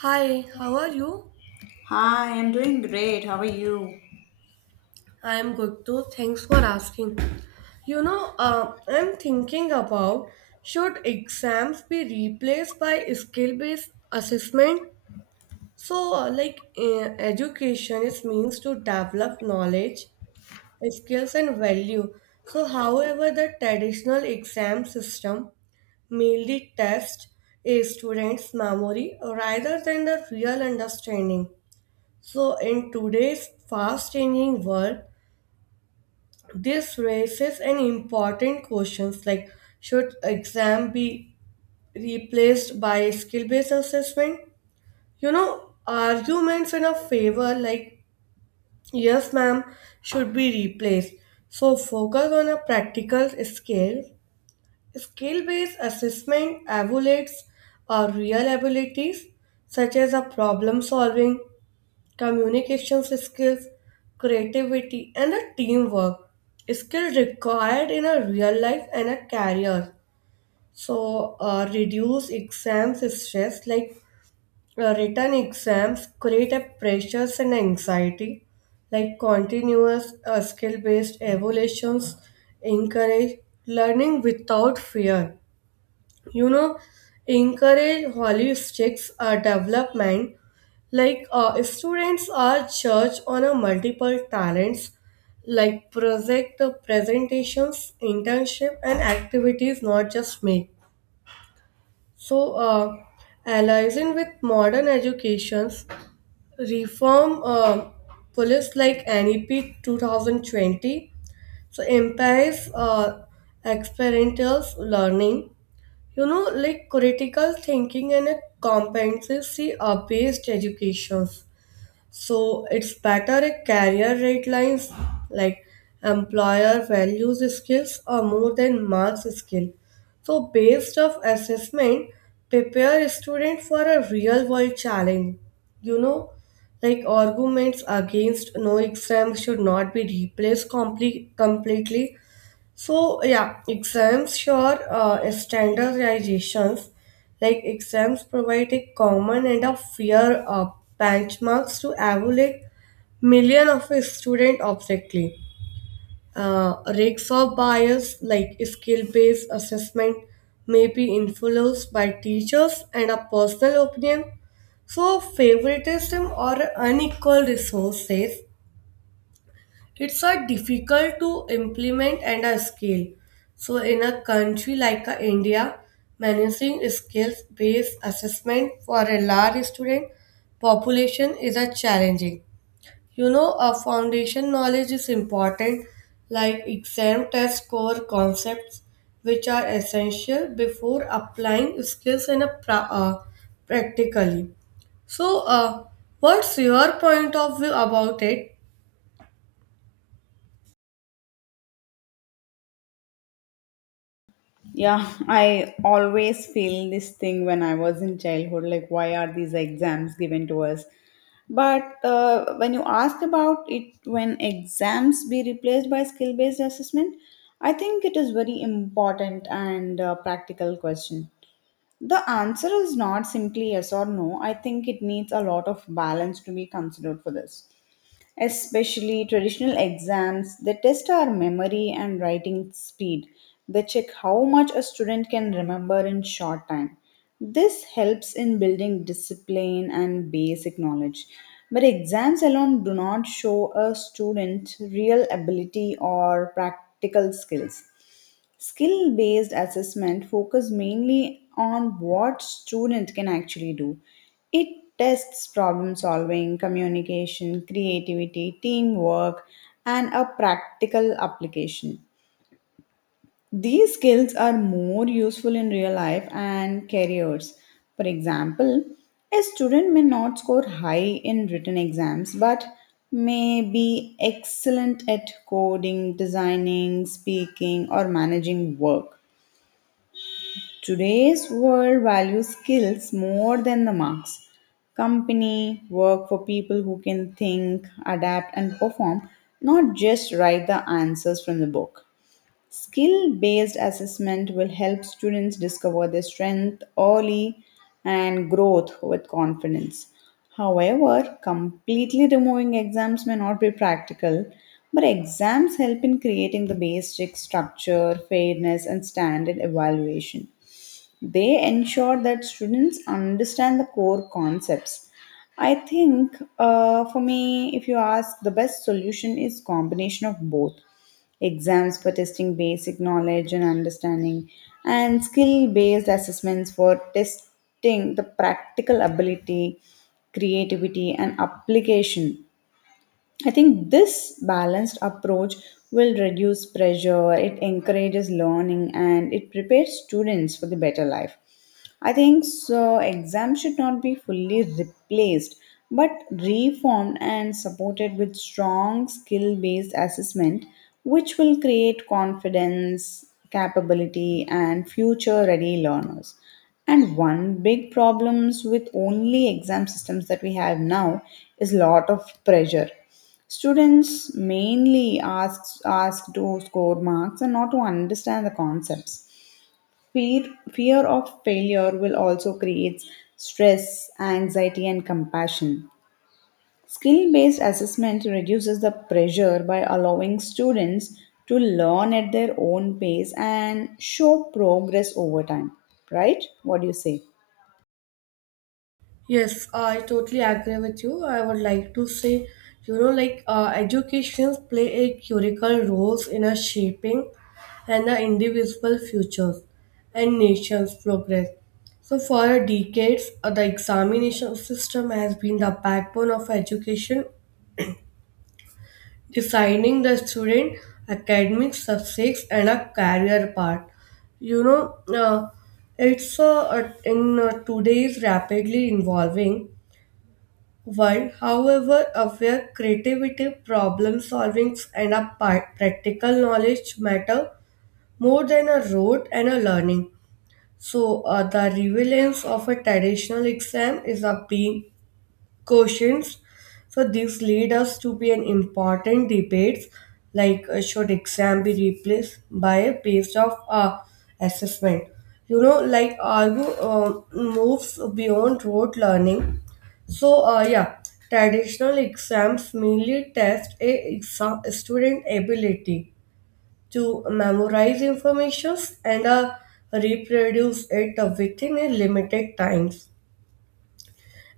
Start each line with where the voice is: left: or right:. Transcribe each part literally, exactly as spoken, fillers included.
right: Hi, how are you?
left: Hi, I'm doing great. How are you?
right: I'm good too. Thanks for asking. You know, uh, I'm thinking about should exams be replaced by skill-based assessment? So, uh, like, uh, education is means to develop knowledge, skills, and value. So, however, the traditional exam system mainly tests a student's memory rather than the real understanding. So, in today's fast changing world, this raises an important questions like should exam be replaced by skill-based assessment? You know, arguments in a favor like yes ma'am should be replaced. So focus on a practical scale. Skill-based assessment evaluates our real abilities such as a problem solving communication skills, creativity, and a teamwork skill required in a real life and a career. So uh, reduce exams stress like uh, written exams create a pressures and anxiety like continuous uh, skill based evaluations encourage learning without fear you know encourage holistic uh, development like uh, students are judged on a multiple talents like project uh, presentations internship and activities not just make so uh, aligning with modern educations reform uh, police like NEP two thousand twenty so empowers uh, experiential learning you know like critical thinking and a competency are based educations so it's better a career guidelines like employer values skills are more than marks skill so based of assessment prepare a student for a real world challenge you know like arguments against no exam should not be replaced comple- completely so yeah, exams sure. uh, standardizations like exams provide a common and a fair uh, benchmarks to evaluate million of a student objectively. Uh, risks of bias like skill-based assessment may be influenced by teachers and a personal opinion. So favoritism or unequal resources it's a difficult to implement and a scale so in a country like a india managing skills based assessment for a large student population is a challenging you know a foundation knowledge is important like exam test core concepts which are essential before applying skills in a pra- uh, practically. So uh, what's your point of view about it?
left: Yeah, I always feel this thing when I was in childhood like, why are these exams given to us? But uh, when you ask about it, when exams be replaced by skill based assessment, I think it is very important and uh, practical question. The answer is not simply yes or no. I think it needs a lot of balance to be considered for this. Especially traditional exams, they test our memory and writing speed. They check how much a student can remember in short time. This helps in building discipline and basic knowledge. But exams alone do not show a student real ability or practical skills. Skill based assessment focus mainly on what student can actually do. It tests problem solving, communication, creativity, teamwork and a practical application. These skills are more useful in real life and careers. For example, a student may not score high in written exams but may be excellent at coding, designing, speaking or managing work. Today's world values skills more than the marks. Company work for people who can think, adapt, and perform, not just write the answers from the book. Skill based assessment will help students discover their strength early and growth with confidence. However, completely removing exams may not be practical, but exams help in creating the basic structure, fairness, and standard evaluation. They ensure that students understand the core concepts. I think uh, for me, if you ask, the best solution is combination of both exams for testing basic knowledge and understanding, and skill-based assessments for testing the practical ability, creativity, and application. I think this balanced approach will reduce pressure, it encourages learning, and it prepares students for the better life. I think so. Exams should not be fully replaced, but reformed and supported with strong skill based assessment, which will create confidence, capability, and future ready learners. And one big problems with only exam systems that we have now is lot of pressure. Students mainly ask, ask to score marks and not to understand the concepts. Fear, fear of failure will also create stress, anxiety, and compassion. Skill based assessment reduces the pressure by allowing students to learn at their own pace and show progress over time. Right? What do you say?
right: Yes, I totally agree with you. I would like to say, you know, like uh, educations play a critical roles in a shaping and the individual futures and nation's progress. So for decades, uh, the examination system has been the backbone of education, deciding the student academic success and a career path. You know, uh, it's uh, uh, in uh, today's rapidly evolving while, however, aware creativity, problem solving, and a pa- practical knowledge matter more than a rote and a learning. So, uh, the relevance of a traditional exam is a being questions. So this lead us to be an important debates like uh, should exam be replaced by a based of uh, assessment. You know, like argue uh, moves beyond rote learning. So uh, yeah, traditional exams mainly test a exa- student ability to memorize information and uh, reproduce it within a limited times.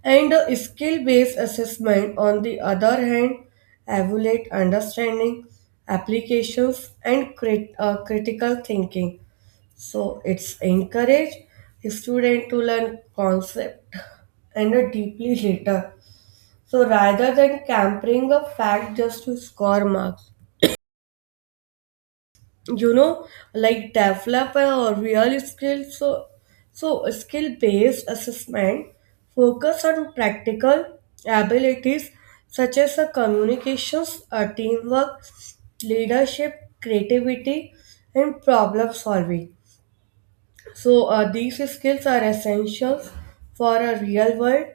right: And a skill-based assessment, on the other hand, evaluate understanding, applications, and crit- uh, critical thinking. So it's encourage student to learn concept and a deeply later. So rather than campering a fact just to score marks you know like develop a real skill so so skill based assessment focus on practical abilities such as uh, communications uh, teamwork leadership creativity and problem solving so uh, these skills are essentials for a real world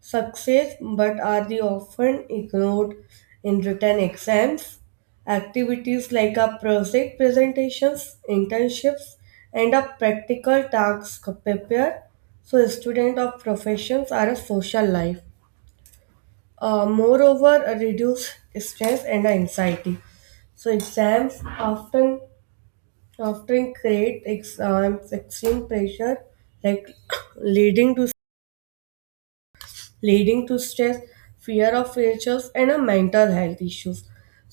right: success, but are they often ignored in written exams? Activities like a project presentations, internships, and a practical tasks prepare. So students of professions are a social life. Uh, moreover, uh, reduce stress and anxiety. So exams often often create ex- um, extreme pressure like leading to leading to stress fear of failures and a mental health issues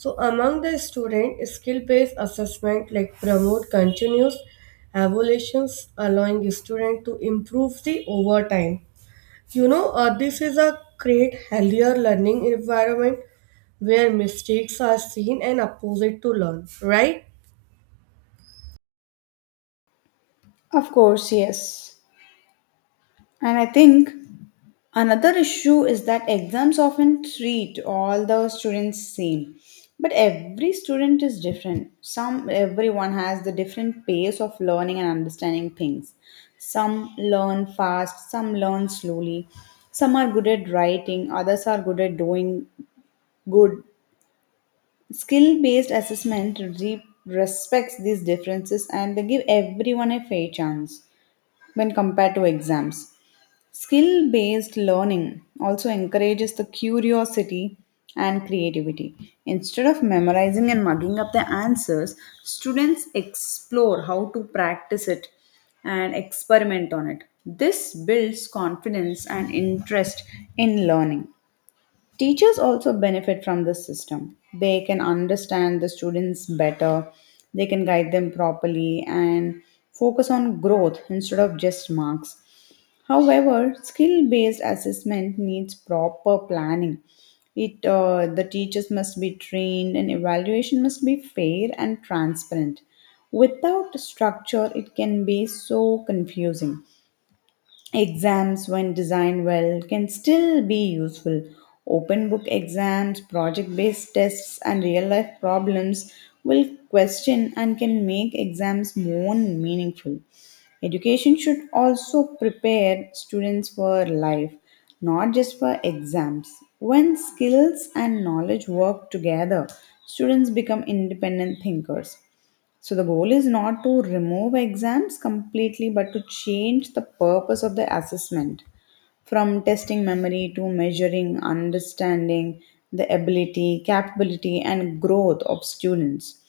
right: so among the student skill based assessment like promote continuous evaluations allowing student to improve the over time you know uh, this is a create healthier learning environment where mistakes are seen and opposite to learn right?
left: Of course, yes. And I think another issue is that exams often treat all the students same, but every student is different. Some everyone has the different pace of learning and understanding things. Some learn fast, some learn slowly. Some are good at writing, others are good at doing good. Skill-based assessment re- respects these differences and they give everyone a fair chance when compared to exams. Skill based learning also encourages the curiosity and creativity. Instead of memorizing and mugging up the answers, students explore how to practice it and experiment on it. This builds confidence and interest in learning. Teachers also benefit from this system. They can understand the students better, they can guide them properly, and focus on growth instead of just marks. However, skill based assessment needs proper planning. It, uh, the teachers must be trained and evaluation must be fair and transparent. Without structure, it can be so confusing. Exams, when designed well, can still be useful. Open book exams, project based tests, and real life problems will question and can make exams more meaningful. Education should also prepare students for life, not just for exams. When skills and knowledge work together, students become independent thinkers. So the goal is not to remove exams completely, but to change the purpose of the assessment from testing memory to measuring understanding, the ability, capability, and growth of students.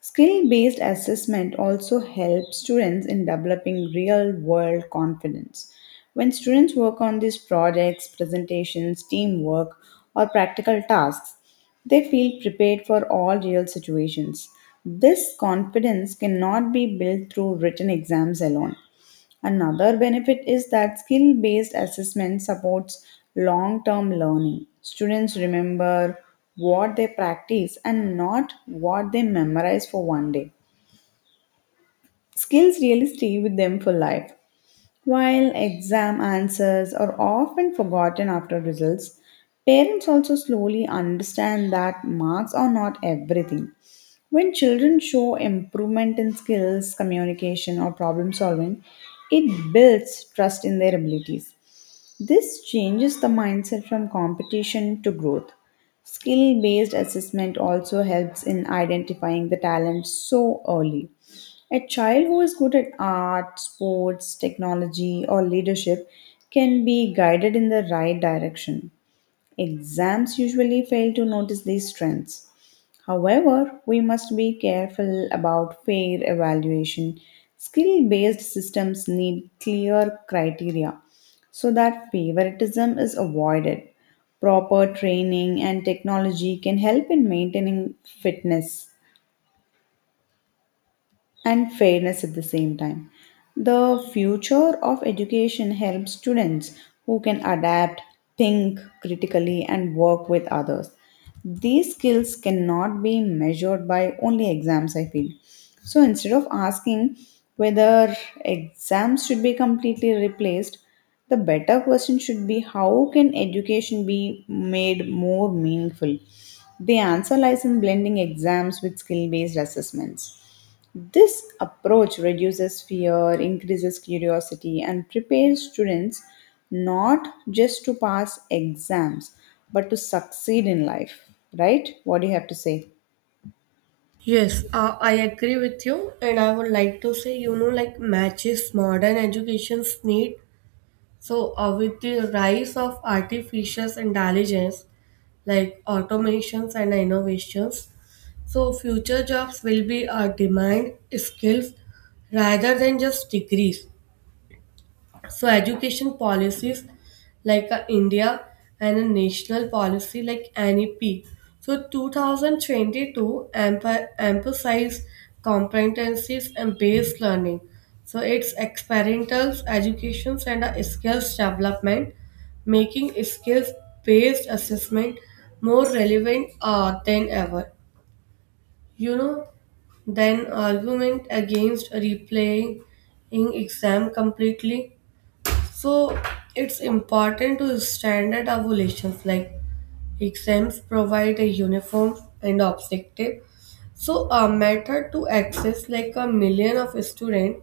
left: Skill based assessment also helps students in developing real world confidence. When students work on these projects, presentations, teamwork, or practical tasks, they feel prepared for all real situations. This confidence cannot be built through written exams alone. Another benefit is that skill based assessment supports long term learning. Students remember what they practice and not what they memorize for one day. Skills really stay with them for life. While exam answers are often forgotten after results, parents also slowly understand that marks are not everything. When children show improvement in skills, communication, or problem solving, it builds trust in their abilities. This changes the mindset from competition to growth. Skill based assessment also helps in identifying the talent so early. A child who is good at art, sports, technology, or leadership can be guided in the right direction. Exams usually fail to notice these strengths. However, we must be careful about fair evaluation. Skill based systems need clear criteria so that favoritism is avoided. Proper training and technology can help in maintaining fitness and fairness at the same time. The future of education helps students who can adapt, think critically, and work with others. These skills cannot be measured by only exams, I feel. So instead of asking whether exams should be completely replaced, the better question should be how can education be made more meaningful? The answer lies in blending exams with skill based assessments. This approach reduces fear, increases curiosity, and prepares students not just to pass exams but to succeed in life. Right? What do you have to say?
right: Yes, uh, I agree with you, and I would like to say, you know, like matches modern education's need. So, uh, with the rise of artificial intelligence, like automations and innovations, so future jobs will be uh, demand skills rather than just degrees. So education policies like uh, India and a national policy like N E P. So twenty twenty-two empha- emphasized competencies and based learning. So it's experimental education and uh, skills development, making skills based assessment more relevant uh, than ever. You know, then argument against replaying exam completely so it's important to standard ovulations like exams provide a uniform and objective. So a method to access like a million of student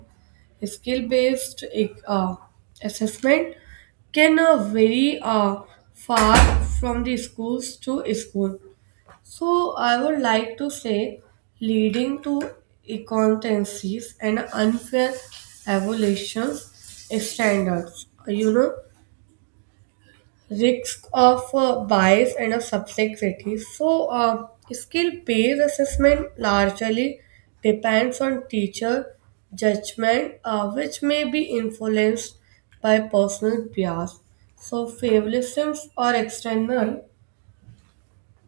right: skill based uh, assessment can uh, vary uh, far from the schools to school. So I would like to say leading to inconsistencies and unfair evaluation standards. You know, risk of uh, bias and of subjectivity. So uh, skill-based assessment largely depends on teacher judgment, uh, which may be influenced by personal bias. So favoritisms or external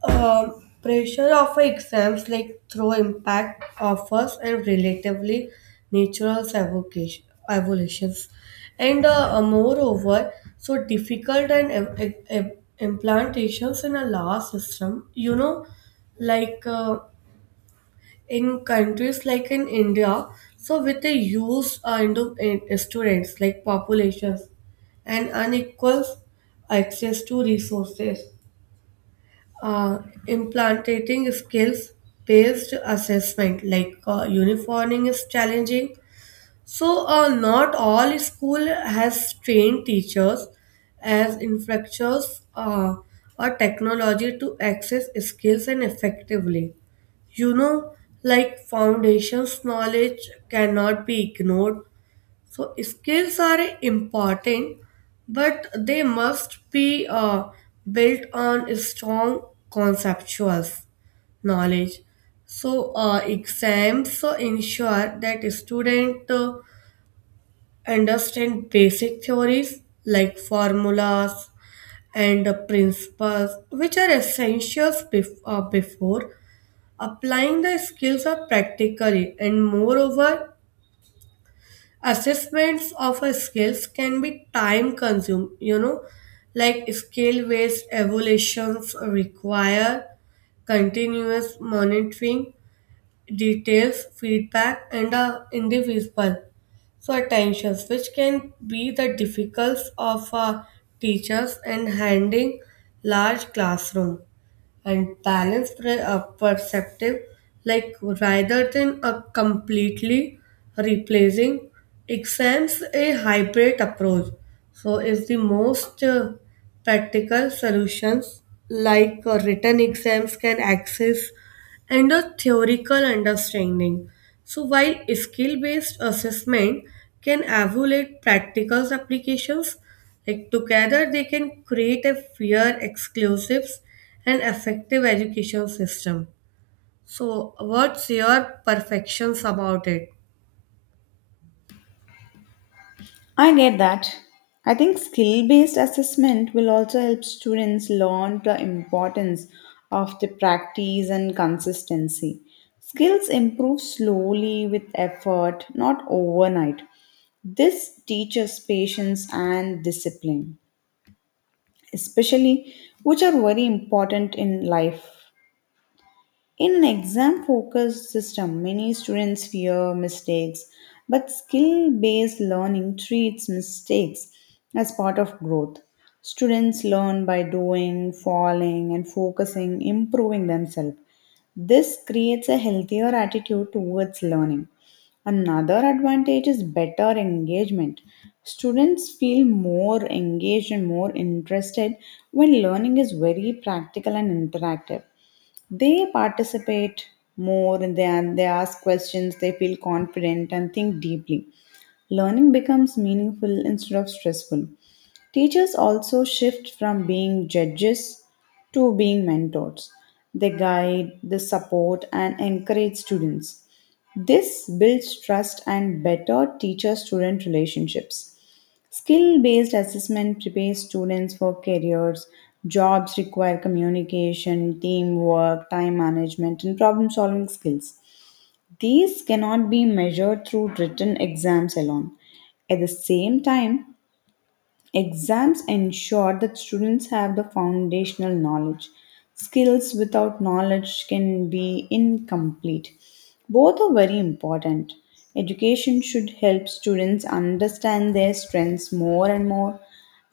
right: um, pressure of exams like through impact offers and relatively natural evocation, evolutions and uh, uh, moreover so difficult and im- im- im- implantations in a law system you know like uh, in countries like in india so with a huge uh, Indo- in- students like populations and unequal access to resources uh, implanting skills based assessment like uh, uniforming is challenging so uh, not all school has trained teachers as infrastructures uh, or technology to access skills and effectively you know like foundations knowledge cannot be ignored so skills are important, but they must be uh, built on strong conceptual knowledge. So uh, exams uh, ensure that student uh, understand basic theories like formulas and uh, principles, which are essentials bef- uh, before applying the skills are practically and moreover assessments of a skills can be time consumed you know like skill based evaluations require continuous monitoring details, feedback, and the individual so attentions, which can be the difficulties of uh, teachers and handling large classroom and balance pre- uh, perceptive like rather than a completely replacing exams a hybrid approach so is the most uh, practical solutions like uh, written exams can access and a theoretical understanding. So, while skill based assessment can evaluate practical applications, like together they can create a fair, exclusive, and effective education system. So, what's your perfections about it?
left: I get that. I think skill based assessment will also help students learn the importance of the practice and consistency. Skills improve slowly with effort, not overnight. This teaches patience and discipline, especially which are very important in life. In an exam focused system, many students fear mistakes, but skill based learning treats mistakes as part of growth. Students learn by doing, falling, and focusing, improving themselves. This creates a healthier attitude towards learning. Another advantage is better engagement. Students feel more engaged and more interested when learning is very practical and interactive. They participate more than they ask questions, they feel confident and think deeply. Learning becomes meaningful instead of stressful. Teachers also shift from being judges to being mentors. They guide, they support, and encourage students. This builds trust and better teacher student relationships. Skill based assessment prepares students for careers. Jobs require communication, teamwork, time management, and problem solving skills. These cannot be measured through written exams alone. At the same time, exams ensure that students have the foundational knowledge. Skills without knowledge can be incomplete. Both are very important. Education should help students understand their strengths more and more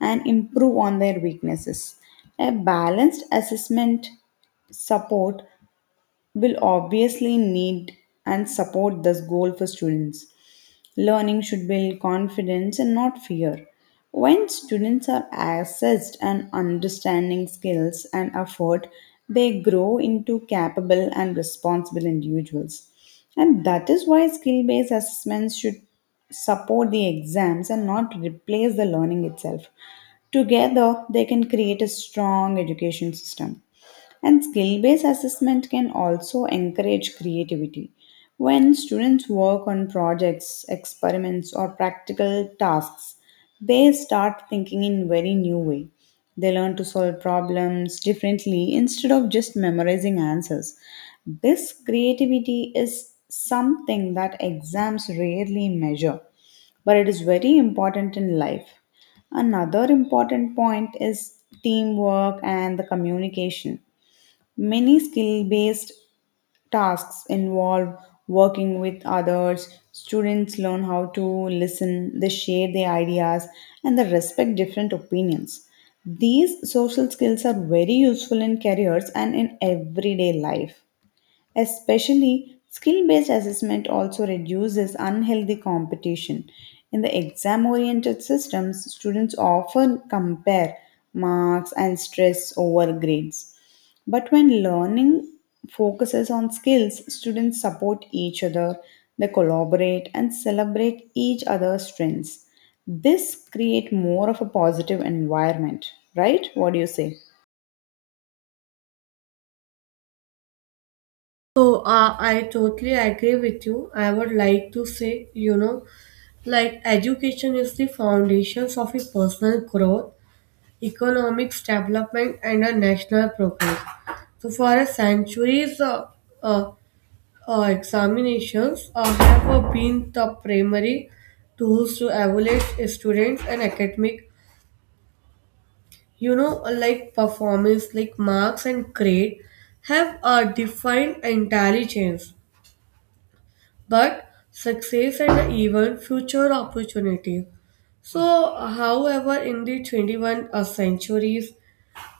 left: and improve on their weaknesses. A balanced assessment support will obviously need and support this goal for students. Learning should build confidence and not fear. When students are assessed and understanding skills and effort, they grow into capable and responsible individuals. And that is why skill based assessments should support the exams and not replace the learning itself. Together, they can create a strong education system. And skill based assessment can also encourage creativity. When students work on projects, experiments, or practical tasks, they start thinking in very new way. They learn to solve problems differently instead of just memorizing answers. This creativity is something that exams rarely measure, but it is very important in life. Another important point is teamwork and the communication. Many skill based tasks involve working with others. Students learn how to listen, they share their ideas, and they respect different opinions. These social skills are very useful in careers and in everyday life. Especially skill based assessment also reduces unhealthy competition. In the exam oriented systems, students often compare marks and stress over grades. But when learning focuses on skills, students support each other, they collaborate and celebrate each other's strengths. This create more of a positive environment, right? What do you say?
right: So, uh, I totally agree with you. I would like to say, you know, like education is the foundations of a personal growth economics development and a national progress. So for a centuries, uh, uh, uh, examinations uh, have uh, been the primary tools to evaluate students and academic, you know, uh, like performance, like marks and grade have uh, defined intelligence, but success and even future opportunities. So, however, in the twenty-first century,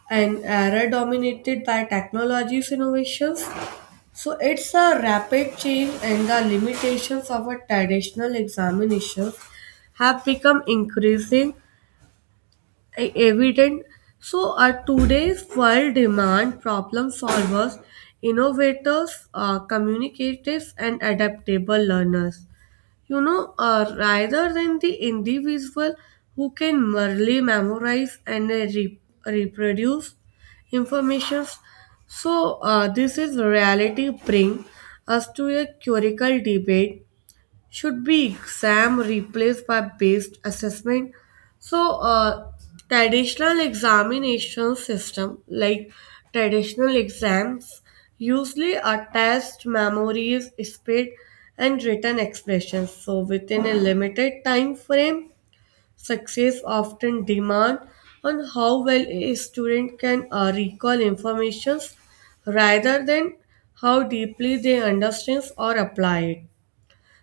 right: an era dominated by technology's innovations. So it's a rapid change and the limitations of a traditional examinations have become increasing e- evident. So our today's world demand problem solvers, innovators, uh, communicators and adaptable learners you know, uh, rather than the individual who can merely memorize and uh, re- reproduce informations. So uh, this is reality bring us to a curical debate should be exam replaced by based assessment so uh, traditional examination system like traditional exams usually attest memories speed and written expressions so within a limited time frame success often demand on how well a student can uh, recall informations rather than how deeply they understand or apply it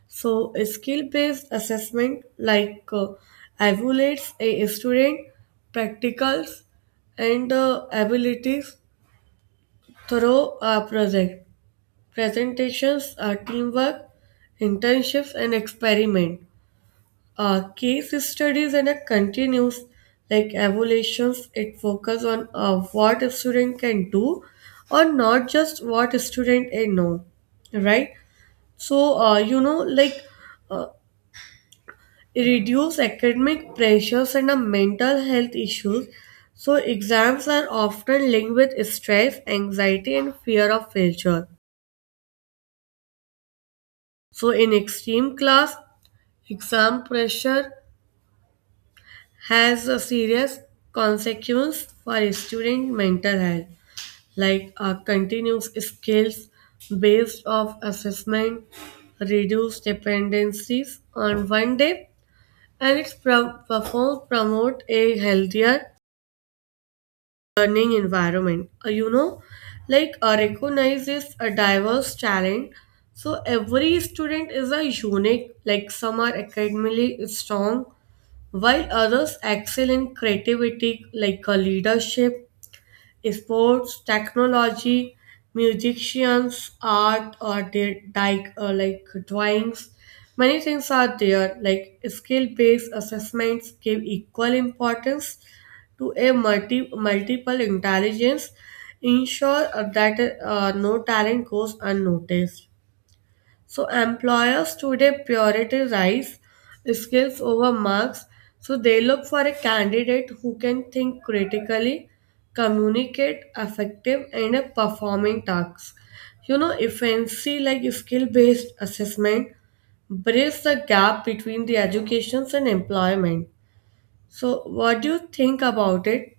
right: so, a skill based assessment like uh, evaluates a student practicals and uh, abilities through a project, presentations, uh, teamwork, internships, and experiment. Uh, case studies and a continuous like evaluations, it focus on uh, what a student can do or not just what a student a know, right? So, uh, you know, like uh, reduce academic pressures and uh, mental health issues. So, exams are often linked with stress, anxiety, and fear of failure. So, in extreme class, exam pressure has a serious consequence for student mental health, like uh, continuous skills based off assessment, reduce dependencies on one day, and it pro- perform promote a healthier learning environment. Uh, you know, like uh, recognizes a diverse talent. So every student is a unique. Like some are academically strong, while others excel in creativity, like uh, leadership sports, technology, musicians, art, or their like, uh, like drawings. Many things are there, like skill-based assessments give equal importance to a multi, multiple intelligence, ensure uh, that uh, no talent goes unnoticed. So employers today prioritize skills over marks. So they look for a candidate who can think critically, communicate effective and a performing tasks. You know, efficiency like skill-based assessment bridges the gap between the educations and employment. So what do you think about it?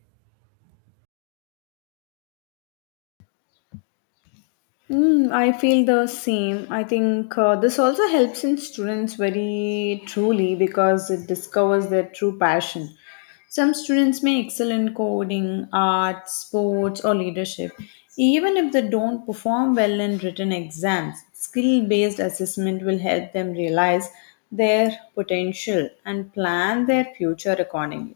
left: Mm, I feel the same. I think uh, this also helps in students very truly because it discovers their true passion. Some students may excel in coding, art, sports, or leadership, even if they don't perform well in written exams. Skill based assessment will help them realize their potential and plan their future accordingly.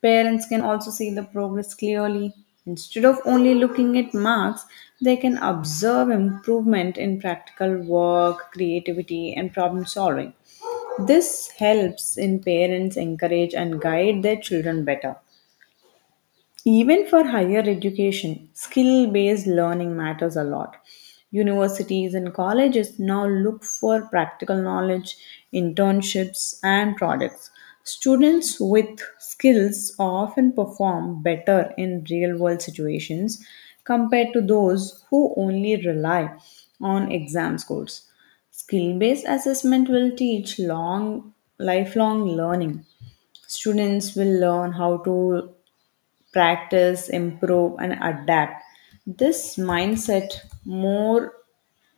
left: Parents can also see the progress clearly. Instead of only looking at marks, they can observe improvement in practical work, creativity, and problem solving. This helps in parents encourage and guide their children better. Even for higher education, skill based learning matters a lot. Universities and colleges now look for practical knowledge, internships, and projects. Students with skills often perform better in real world situations compared to those who only rely on exam scores. Skill based assessment will teach long lifelong learning. Students will learn how to practice, improve, and adapt. This mindset more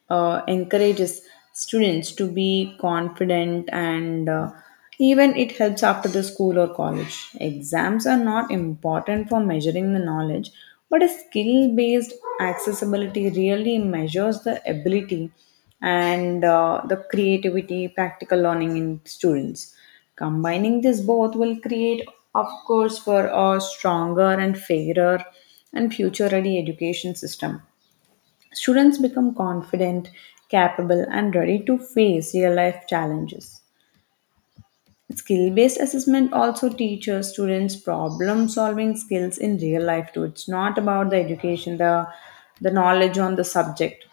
left: uh, encourages students to be confident, and uh, even it helps after the school or college. Exams are not important for measuring the knowledge, but a skill based accessibility really measures the ability and uh, the creativity, practical learning in students. Combining this both will create, of course, for a stronger and fairer and future ready education system. Students become confident, capable, and ready to face real life challenges. Skill based assessment also teaches students problem solving skills in real life too. It's not about the education, the, the knowledge on the subject.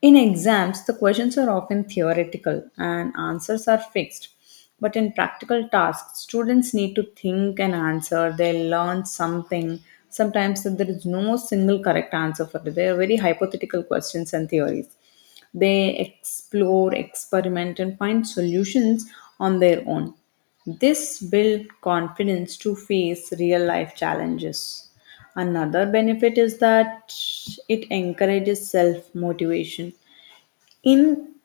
left: In exams, the questions are often theoretical and answers are fixed. But in practical tasks, students need to think and answer. They learn something. Sometimes there is no single correct answer for it. They are very hypothetical questions and theories. They explore, experiment, and find solutions on their own. This builds confidence to face real life challenges. Another benefit is that it encourages self motivation. In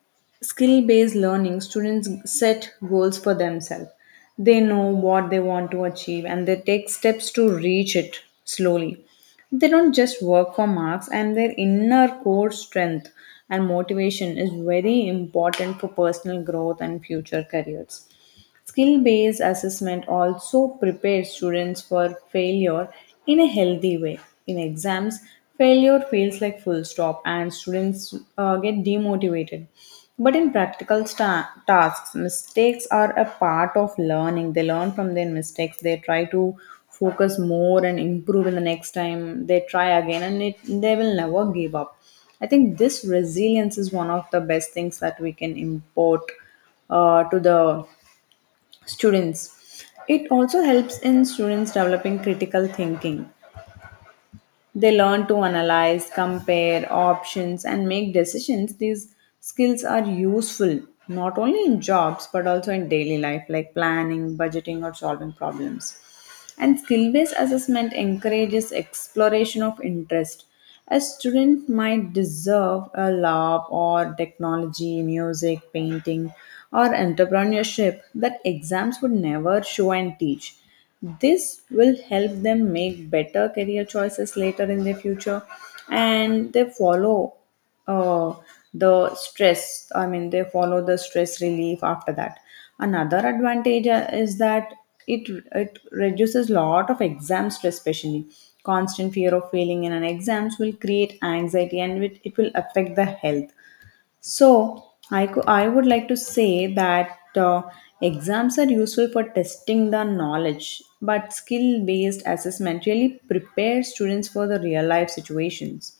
left: skill based learning, students set goals for themselves. They know what they want to achieve and they take steps to reach it slowly. They don't just work for marks, and their inner core strength and motivation is very important for personal growth and future careers. Skill based assessment also prepares students for failure in a healthy way. In exams, failure feels like full stop and students uh, get demotivated. But in practical sta- tasks, mistakes are a part of learning. They learn from their mistakes, they try to focus more and improve in the next time, they try again, and it, they will never give up. I think this resilience is one of the best things that we can import uh, to the students. It also helps in students developing critical thinking. They learn to analyze, compare options, and make decisions. These skills are useful not only in jobs but also in daily life, like planning, budgeting, or solving problems. And skill based assessment encourages exploration of interest. A student might deserve a lab or technology, music, painting, or entrepreneurship that exams would never show and teach. This will help them make better career choices later in their future and they follow Oh, the stress. I mean, they follow the stress relief after that. Another advantage uh, is that it it reduces lot of exam stress, especially constant fear of failing in an exams will create anxiety and it, it will affect the health. So I could I would like to say that uh, exams are useful for testing the knowledge, but skill based assessment really prepares students for the real life situations.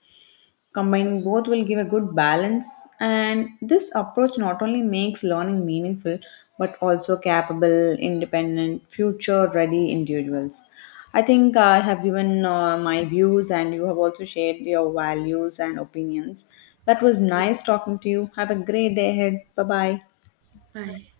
left: Combining both will give a good balance, and this approach not only makes learning meaningful but also capable, independent, future ready individuals. I think I have given uh, my views, and you have also shared your values and opinions. That was nice talking to you. Have a great day ahead. Bye bye.
right: Bye.